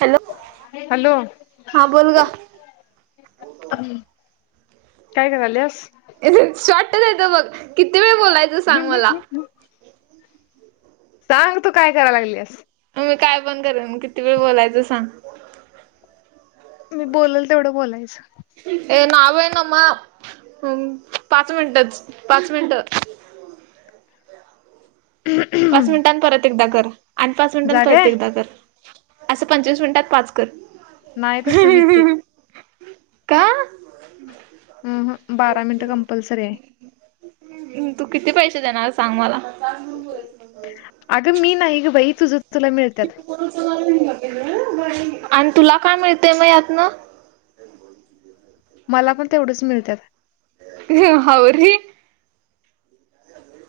Hello hello. हा बोल ग काय कराल्यास. शॉट देतो बग किती वेळ बोलायचं. सांग मला [unintelligible] सांग तू काय कराय लागल्यास. मग मी काय पण करीन मग किती वेळ बोलायचं सांग? मी बोलंल तेवढं बोलायचं. हे ना बाई नमा पाच मिनटंच पाच मिनटं. [unintelligible] पाच मिनटानं परत एकदा कर आणि पाच मिनिटां जाग परत आहे एकदा कर. असं पंचवीस मिनिटात पाच कर. नाय तसं. [unintelligible] का हम् ह बारा मिनट कंपल्सरी आहे. तू किती पैसे देणार सांग मला. अगं मी नाही ग बाई तुझं तुला मिळत्यात. आणि तुला काय मिळतय म यातनं. मला पण तेवढंच मिळत्यात. हावरे.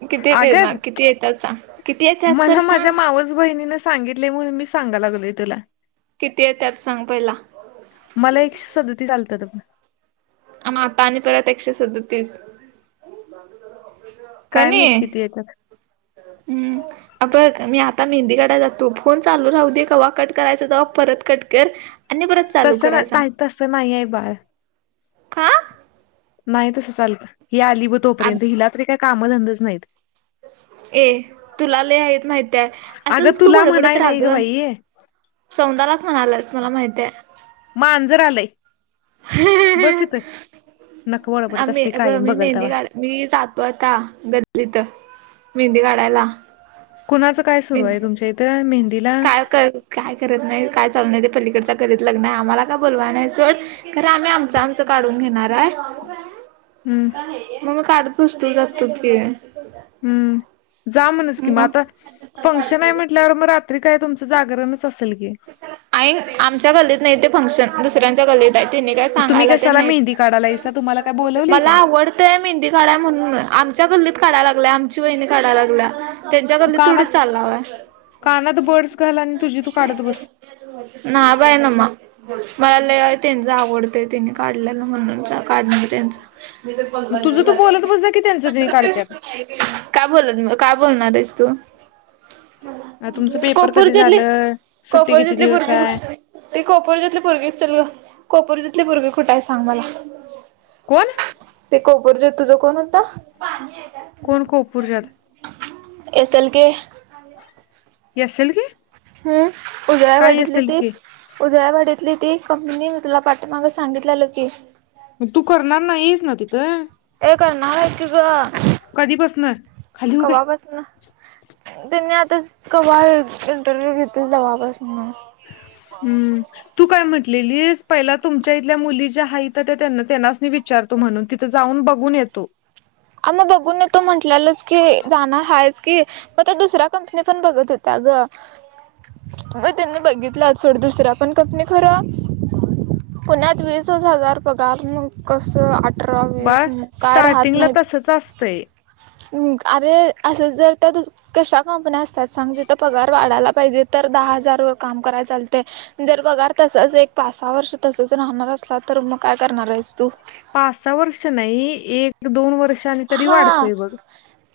किती आग देणार किती येतात सांग किती येतात सर मला सांग माझ्या मावस बहिणीन. सांगितलय म्हणून मी सांगा लागलोय तुला. किती येत्यात सांग पहिला. मला एकशे सदती आलत. आता आणि परत एकशे सदतीस. काय कणी माहीत किती येत्यात. हम्म अ बघ मी आता मेहंदी काढाय जातो फोन चालू राहू दे कावा कट करायचांय तेव्हा परत कट कर [unintelligible] तसं सांग नाही [unintelligible] तसं नाही आहे बाळ आ नाही तसं चालत ही आली ब आ तोपर्यंत हिला तरी काही कामधंदाच नाहीत ए तुला लय हायत माहिताय असं अगं तू तुला बडबडत म्हणाय नाही राहाग ग बाई सौंदालाच म्हणाल्यास मला माहिताय मांजर आलंय बस इथ नक वरबाडत आम्ही असतय कायम मी बघल मेहंदी तेव्हा काढ मी जातो आता गल्लीत मेहंदी काढायला कुणाचं काय सुरू हाय मेहंदी तुमच्या इथं मेहंदीला काय करत नाही काय चालू नाही ते पलीकडच्या गल्लीत लग्न आहे आम्हाला काय बोलवाय नाही सोड खरं आम्ही आमचं आमचं काढून घेणाराय हम्म म मी काढत बसतो जातो की हम्म जा म्हणस कि म मग आता फंक्शन आहे म्हंटल्यावर म रात तरी काय तुमचं जागरणच असल की आमच्या गलीत नाही ते फंक्शन दुसऱ्यांच्या गलीत तेनी काय मग तुम्ही सांगायला तेन कशाला मेहंदी काढायलायसा तुम्हाला काय नाहीत बोलवलय मला काय आवड ते मेहंदी काढा म्हणून आमच्या गल्लीत काढाय लागल्या आमची वहीणी काढाय लागल्या त्यांच्या गल्लीत थोडीच कानात चाललाव हाय कानात बर्ड्स घाल आणि तुझी तू काढत बस नाय बाईना म मला ल त्यांच आवडतंय त्यांनी काढलेला म्हणून काढणार त्यांच मी तर मग पंधरा तुझं दिवस तू झाले बोलत बस जा की त्यांचं त्यांनी पंधरा काढत्यात दिवस काय बोलत काय बोलणार आहेस तू तुमचं पेपर कधी कोपूरच्याली झालं सुट्टी किती कोपरजथले दिवस भरगे आहे ते कोपरजथले भुगे चल ग कोपोरजिथले भुगे कुठे आहे सांग मला कोण ते [unintelligible] तुझ कोण होता कोण [unintelligible] [unintelligible] [unintelligible] उजळ्या काय वाडीतली असेल ती की उजळ्या वाडीतली ती कंपनी मी तुला पाठमागं सांगितलेलो की तू करणार नायेस ना तिथं ए करणार आहे कि ग कधीपासन खाली हो काय कवापासन त्यांनी आताच क इंटरव्ह्यू घेतली जवपासून म्हण हम्म तू काय म्हटलेली पहिला तुमच्या इथल्या मुली ज्या आहेत त्या त्यां त्यांना मच विचारतो म्हणून तिथं जाऊन बघून येतो आ म बघून तो म्हटलेलाच की जाण हायच की मग त्या दुसऱ्या कंपनी पण बघत होत्या ग मग त्यांनी बघितलं थोड दुसरा पण कक नाही खरं पुण्यात वीस हजार पगार कस आट बा स्टार्टिंगला तसच असतंय हमं अरे असल ज तर कशा कंपन्या असतात सांग तिथं पगार वाढायला पाहिजे तर दहा हजार वर काम कराय चालते. जर पगार तसाच एक पाच सहा वर्ष तसच राहणार असला तर मग काय करणार आहेस तू? पाच सहा वर्ष नाही एक दोन वर्ष हा.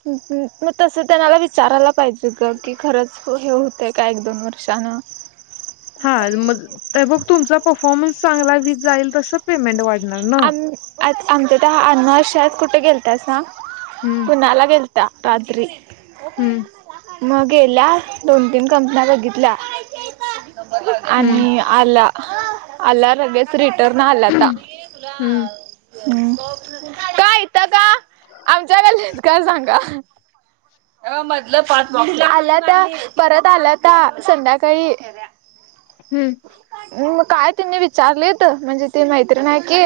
मग तसं त्यांनाला विचारायला पाहिजे ग की खरंच हे होतंय का एक दोन वर्षानं. हा मग बघ तुमचा परफॉर्मन्स चांगला व जाईल तस पेमेंट वाट आम आ आमच्या त्या अनर्शात कुठे गेलतासा हम्म पुनाला गेल धा कातरी. हम्म. मग गेल्या दोन तीन कंपन्या बघितल्या. हम्म आणि आला आला लगेच रिटर्न आलाता. हम्म काय. तका आमच्याकलीत का सांगा. अ मधलं पान वाप आलंता परत आलाता संध्याकाळी. हम्म. मग काय त्यांनी विचारलीत म्हणजे ती मैत्रीन हाय की.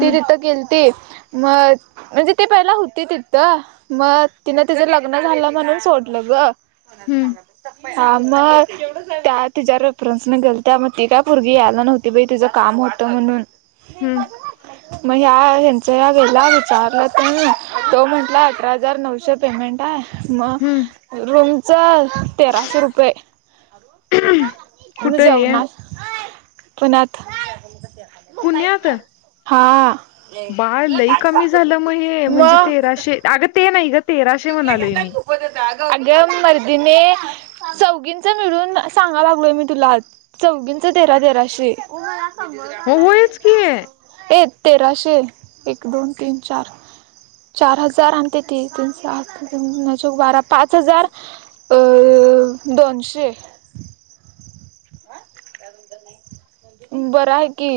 ती तिथे गेलती. मग म्हणजे ते पहिला होते तिथं, मग तिन तिज लग्न लग्न झालं म्हणून सोडलं ग, हम्म हा मग त्या तिच्या रेफरन्स न गेल त्या मग ती का पोरगी यायला नव्हती बाई तिझं काम होत म्हणून. हम्म [inaudible] मग ह्या ह्यांच्या या वेळेला विचारलं ती तो म्हटला अठरा हजार नऊशे पेमेंट आहे मग हम्म रोंगच तेराशे रुपये न कुठं हे जेवना पुण्यातथ पुण्यात हा. बाळ लई कमी झालं म हे म्हणजे मग तेराशे अगं ते नाही ग तेराशे म्हणालोय मी. अगं मर्तीने चौघींच मिळून सांगा लागलोय मी तुला. चौघींचं तेरा तेराशे. हो व्हयच की. एक तेराशे एक, दोन, तीन, चार. चार हजार आणि ते तेहेतींस. पाच हजार दोनशे. बरं आहे की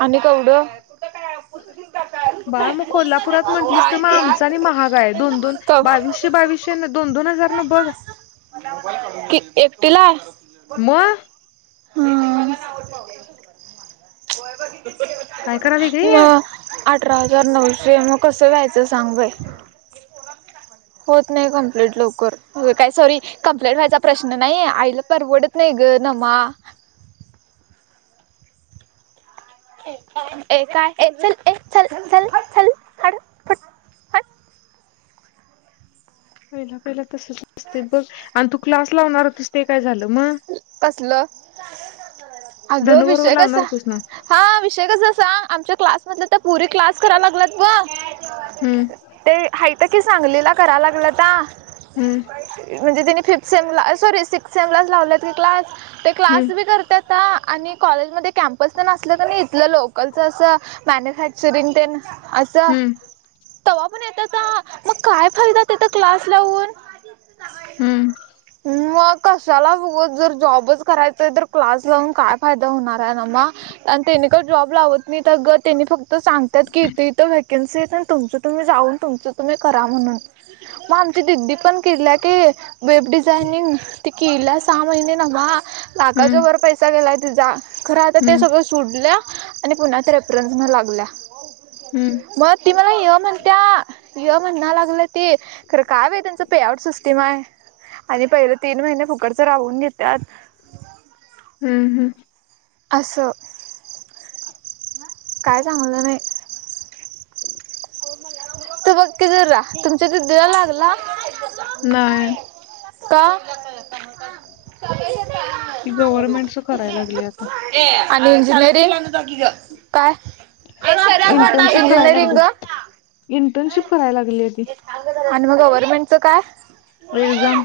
आणि कवडं बाळ मग कोल्हापुरात म्हटलीस तर मग आमचा आणि महागा आहे दोन दोन क बावीसशे बावीसशे दोन दोन हजार न बघ कि एकटीला. म काय करायला ग म. हे अठरा हजार नऊशे मग कसं वयचं सांगय‌. होत नाही कम्प्लीट लवकर‌. हो काय सॉरी कंप्लेंट व्हायचा प्रश्न नाही आईला परवडत नाही ग नमा. ए काय एक चल एक चल चल चल आत चल. हड फट हट पहिला पहिला तसच दिसतय बघ आणि तू क्लास लावणार होतीस ते काय झालं? मग कसलं अगं धनुबरोबर विषय कसा लावणार होतीस ना. हा विषय कसा जसा आमच्या क्लासमधल्या त्या पोरी क्लास करायला लागल्यात बघ. हम्म. ते हायतं की सांगलीला करा लागलंता. हम्म. म्हणजे तिने फिफ्थ सेमला सॉरी सिक्स्थ सेमलाच लावलेत क्लास ते क्लास हम्म बी करतात. ता आणि कॉलेजमध्येध्ये कॅम्पस तर नसलं तर इथलं लोकलच असं. मॅन्युफॅक्चरिंग तेन आसं. हम्म तवा पण येताचा मग काय फायदा त्याचा क्लास लावून? हम्म. मग कशाला हुत? जर जॉबच करायचाय तर क्लास लावून काय फायदा होणार आहे नाना? आणि त्यांनी का जॉब लावत नाही तर ग त्यांनी फक्त तो सांगतात की इथे इथं व्हकन्सी आहेत तर तुमचं तुम्ही जाऊन तुमचं तुम्ही करा म्हणून. मग आमच्या दिद्दी पण केलं की वेब डिझाईनिंग ती केलास. सहा महिने न ह हम्म नाकाच्याभर पैसा गेलाय तिचा खरं आता ते हम्म सगळं. तोडल्या आणि पुन्हा त्या एप्रिलला लागल्य. हम्म. मग त्या मला य म्हणत्यात. य म्हणण्याला तेर काम आहे तुमचं पे आउट सिस्टीम आहे आणि पहिले तीन महिने फुकट. जराहुन्नी त्यात. हम्म हम्म. आस. काय चांगलं नाही. त बघकी जरा तुमच्या इथे दिवा लागला? नाही का? ती गव्हर्नमेंटच करायला लागली आता. आणि झालं नाही काय? इंटर्नशिप करायला इंजिनिअरिंग लागली ग. इंटर्नशिप करायला लागलीये ती. आणि मग गव्हर्नमेंटचं काय? एक्झाम.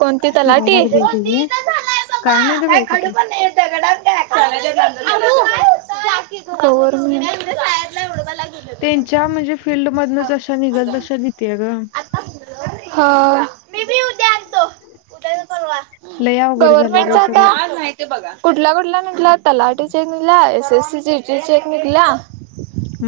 कोणते काय पिडायला तलाठी? लागली त्याची काय माहिती बाई कुठली [inaudible] रड लागे [unintelligible] त्यांच्या म्हणजे फिल्डमधनच अशा निघाल तशा देते ग. हा. तोवा लय अवघड झाले गव्हर्मेंट ते आ. सगळं बघ कुठल्या कुठला निघला तलाटी चेक निघला एस एससीसी चेक निघला.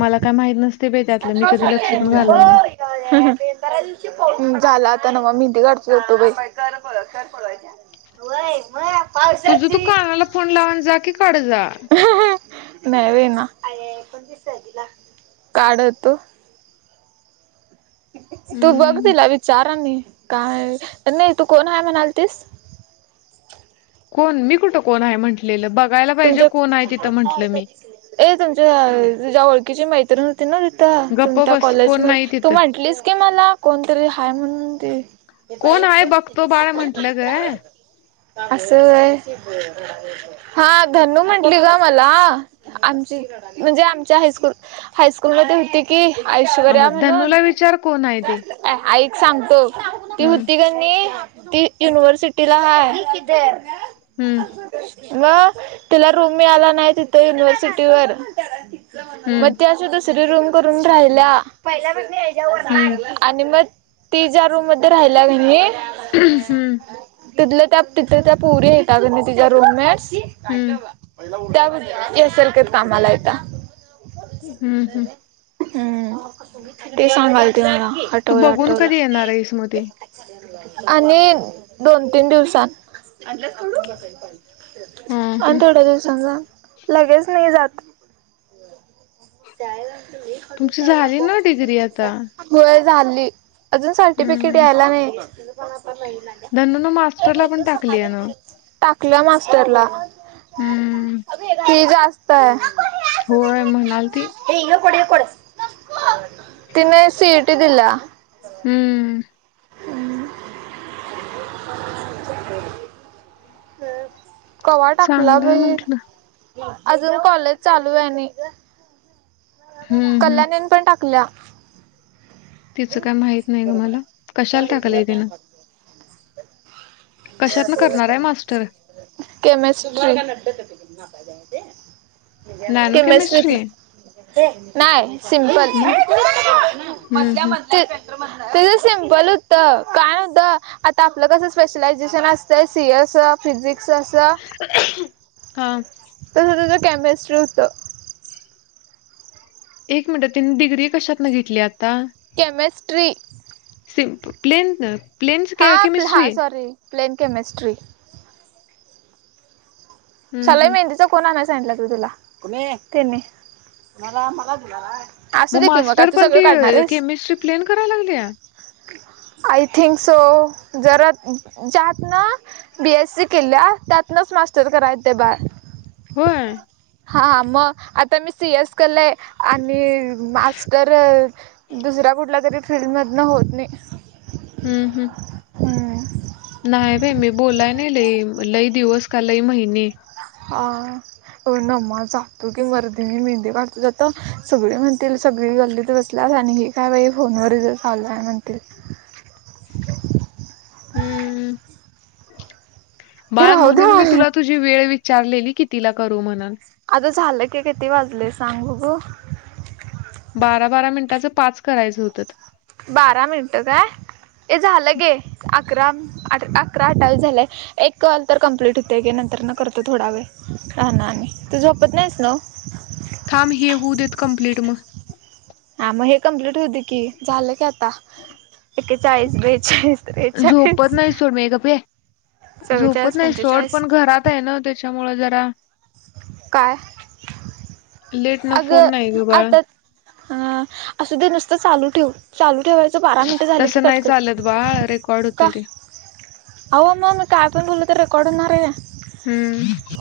मला काय माहत नसते बाई त्यातलं मी कधी लक्ष पण घालवय नाही. [unintelligible] हुं हुं. [unintelligible] व्हय व्हय आ. तुझं तू कानाला फोन लावून जा की काढला. हुं नेव्हींना काढतो. तू बघ हम्म तीला विचारांनी काय नाही तू कोणाला म्हणालयतीस? कोण? मी कुठं कोण आहे म्हटलेलं बघायला पाहिजे तुमच्या कोण आहे तिथं म्हंटलं मी. ए तुमच्या तुझ्या ओळखीची मैत्रीण ते ना तिथ गप्प तुमच्या बस कॉलेज कोण नाही मध्ये तू तिथं म्हटलीस की मला कोणतरी हाय म्हणून ती? ते बाई कोण आहे हा बघतो बाळ हा म्हंटलं ग हा असं होय. हा धनू म्हटली ग मला आमची म्हणजे आमच्या हायस्कूल हायस्कूल मध्ये होती कि ऐश्वर्या मग म्हणून. धनूला विचार कोण आहे ते ऐक सांगतो ती हम्म होती का ती युनिवर्सिटीला हाय. हम्म मग तिला रूम मिळाला नाही तिथे युनिव्हर्सिटीवर मग हम्म ते त तिथं रूम करून राहिल्या. [inaudible] हम्म. आणि मग ति ज्या रूम मध्ये राहिल्या कणी हम्म तिथ त्या तिथ त्या पुरी येतात तु तिच्या रूममेटस. हम्म त्याल का कामाला येत. हम्म हम्. हम्म ते सांगालते मला तू आठवलं बघून आठवलं. कधी येणार आहेस मग ते आणि दोन तीन दिवसात. हां आणि हां थोड्या दिवसांन. लगेच नाही जात. तुमची झाली ना डिग्री आता. होय झाली अजून सर्टिफिकेट यायला नाही. धनु मास्टरला पण टाकली आहे ना? टाकल्या मास्टरला. हम्म. कि जास्त आहे. होय म्हणालती ती. तिन सी ए टी दिल्या. हम्म. [unintelligible] कवा टाकला चांगलंय बाई? म्हटलं अजून कॉलेज चालू आहे न हम्म हम्म कल्याणी येन पण टाकल्या. तिचं काय माहित नाही ग मला, कशाला टाकालंय तिन? कशातनं करणार आहे मास्टर [inaudible] केमिस्ट्री ला. नॅनो केमिस्ट्रीत. केमिस्ट्री नाही सिमपल. मग हम्म हम्म तिचं सिम्पल होत. काय होत? आता आपलं कसं स्पेशलायझेशन असतय सी ए अस, फिजिक्स अस. हा. तसं तझं केमिस्ट्री होतं. एक मिनटात त्यांनी डिग्री कशात ना घेतली आता? केमिस्ट्री. सिमप प्लेन ना. हा हा सॉरी प्लेन केमिस्ट्री. हम्म सला हम्म मेहंदीचा कोण आण सांलं त तुलाला तु. मग मास्टर पण ती केमिस्ट्री प्लेन करायला लागल्या? आय थिंक सो, जरा जात ना बी. एस. सी केल्या, त्यातनच मास्टर कराय येतंय बाळ होय? हा, मग आता मी सी. एस केलंय आणि मास्टर दुसऱ्या कुठल्या तरी फिल्ड मधन होत नाही. हम्म हम्. नाही बाई मी बोलाय नाही लई, लई दिवस का लई महिने. हा. हो नम् जातो की मर्दीने, मी मेहंदे काढतो जातो, सगळे म्हणतील सगळी गल्ली [unintelligible] काय बाई फोनवर हीच चालू आहे म्हणतील. हम्! बाळ राहू दे म्हणून मी मला तुला तुझी वेळ विचारलेली, कितिला करू म्हणून. आता झालं की, किती वाजलंय सांग बघू? बारा-बारा मिनिटाचं पाच करायचं होतं. बारा मिनटं काय, ये झालं गे अकरा अकरा अठावीस झालंय. एक कॉल तर कम्प्लीट होतोय घे, नंतर न करतो, थोडा वेळ राहणं आणि, तू झोपत नाहीस नव? थांब हे होऊ देत कंम्प्लीट मग. हा, मग हे कम्प्लीट होऊ कि झालं की आता, एकेचाळीस, बेचाळीस, त्रेचाळीस होत नाही सोड मे, गप्पे. चव्वेचाळीस, पंचेचाळीस नव त्याच्यामुळ जरा काय? लेट न आग फोन नाही ग बाळ आता हा, असू दे नुसतं चालू ठेव. चालू ठेवायचं, बारा मिनटं झाले की तसं नाही कटकर, चालत बाळ रेकॉर्ड का. होते ते अवा म मी काय पण बोलतर रेकॉर्ड होणार हे? हम्म.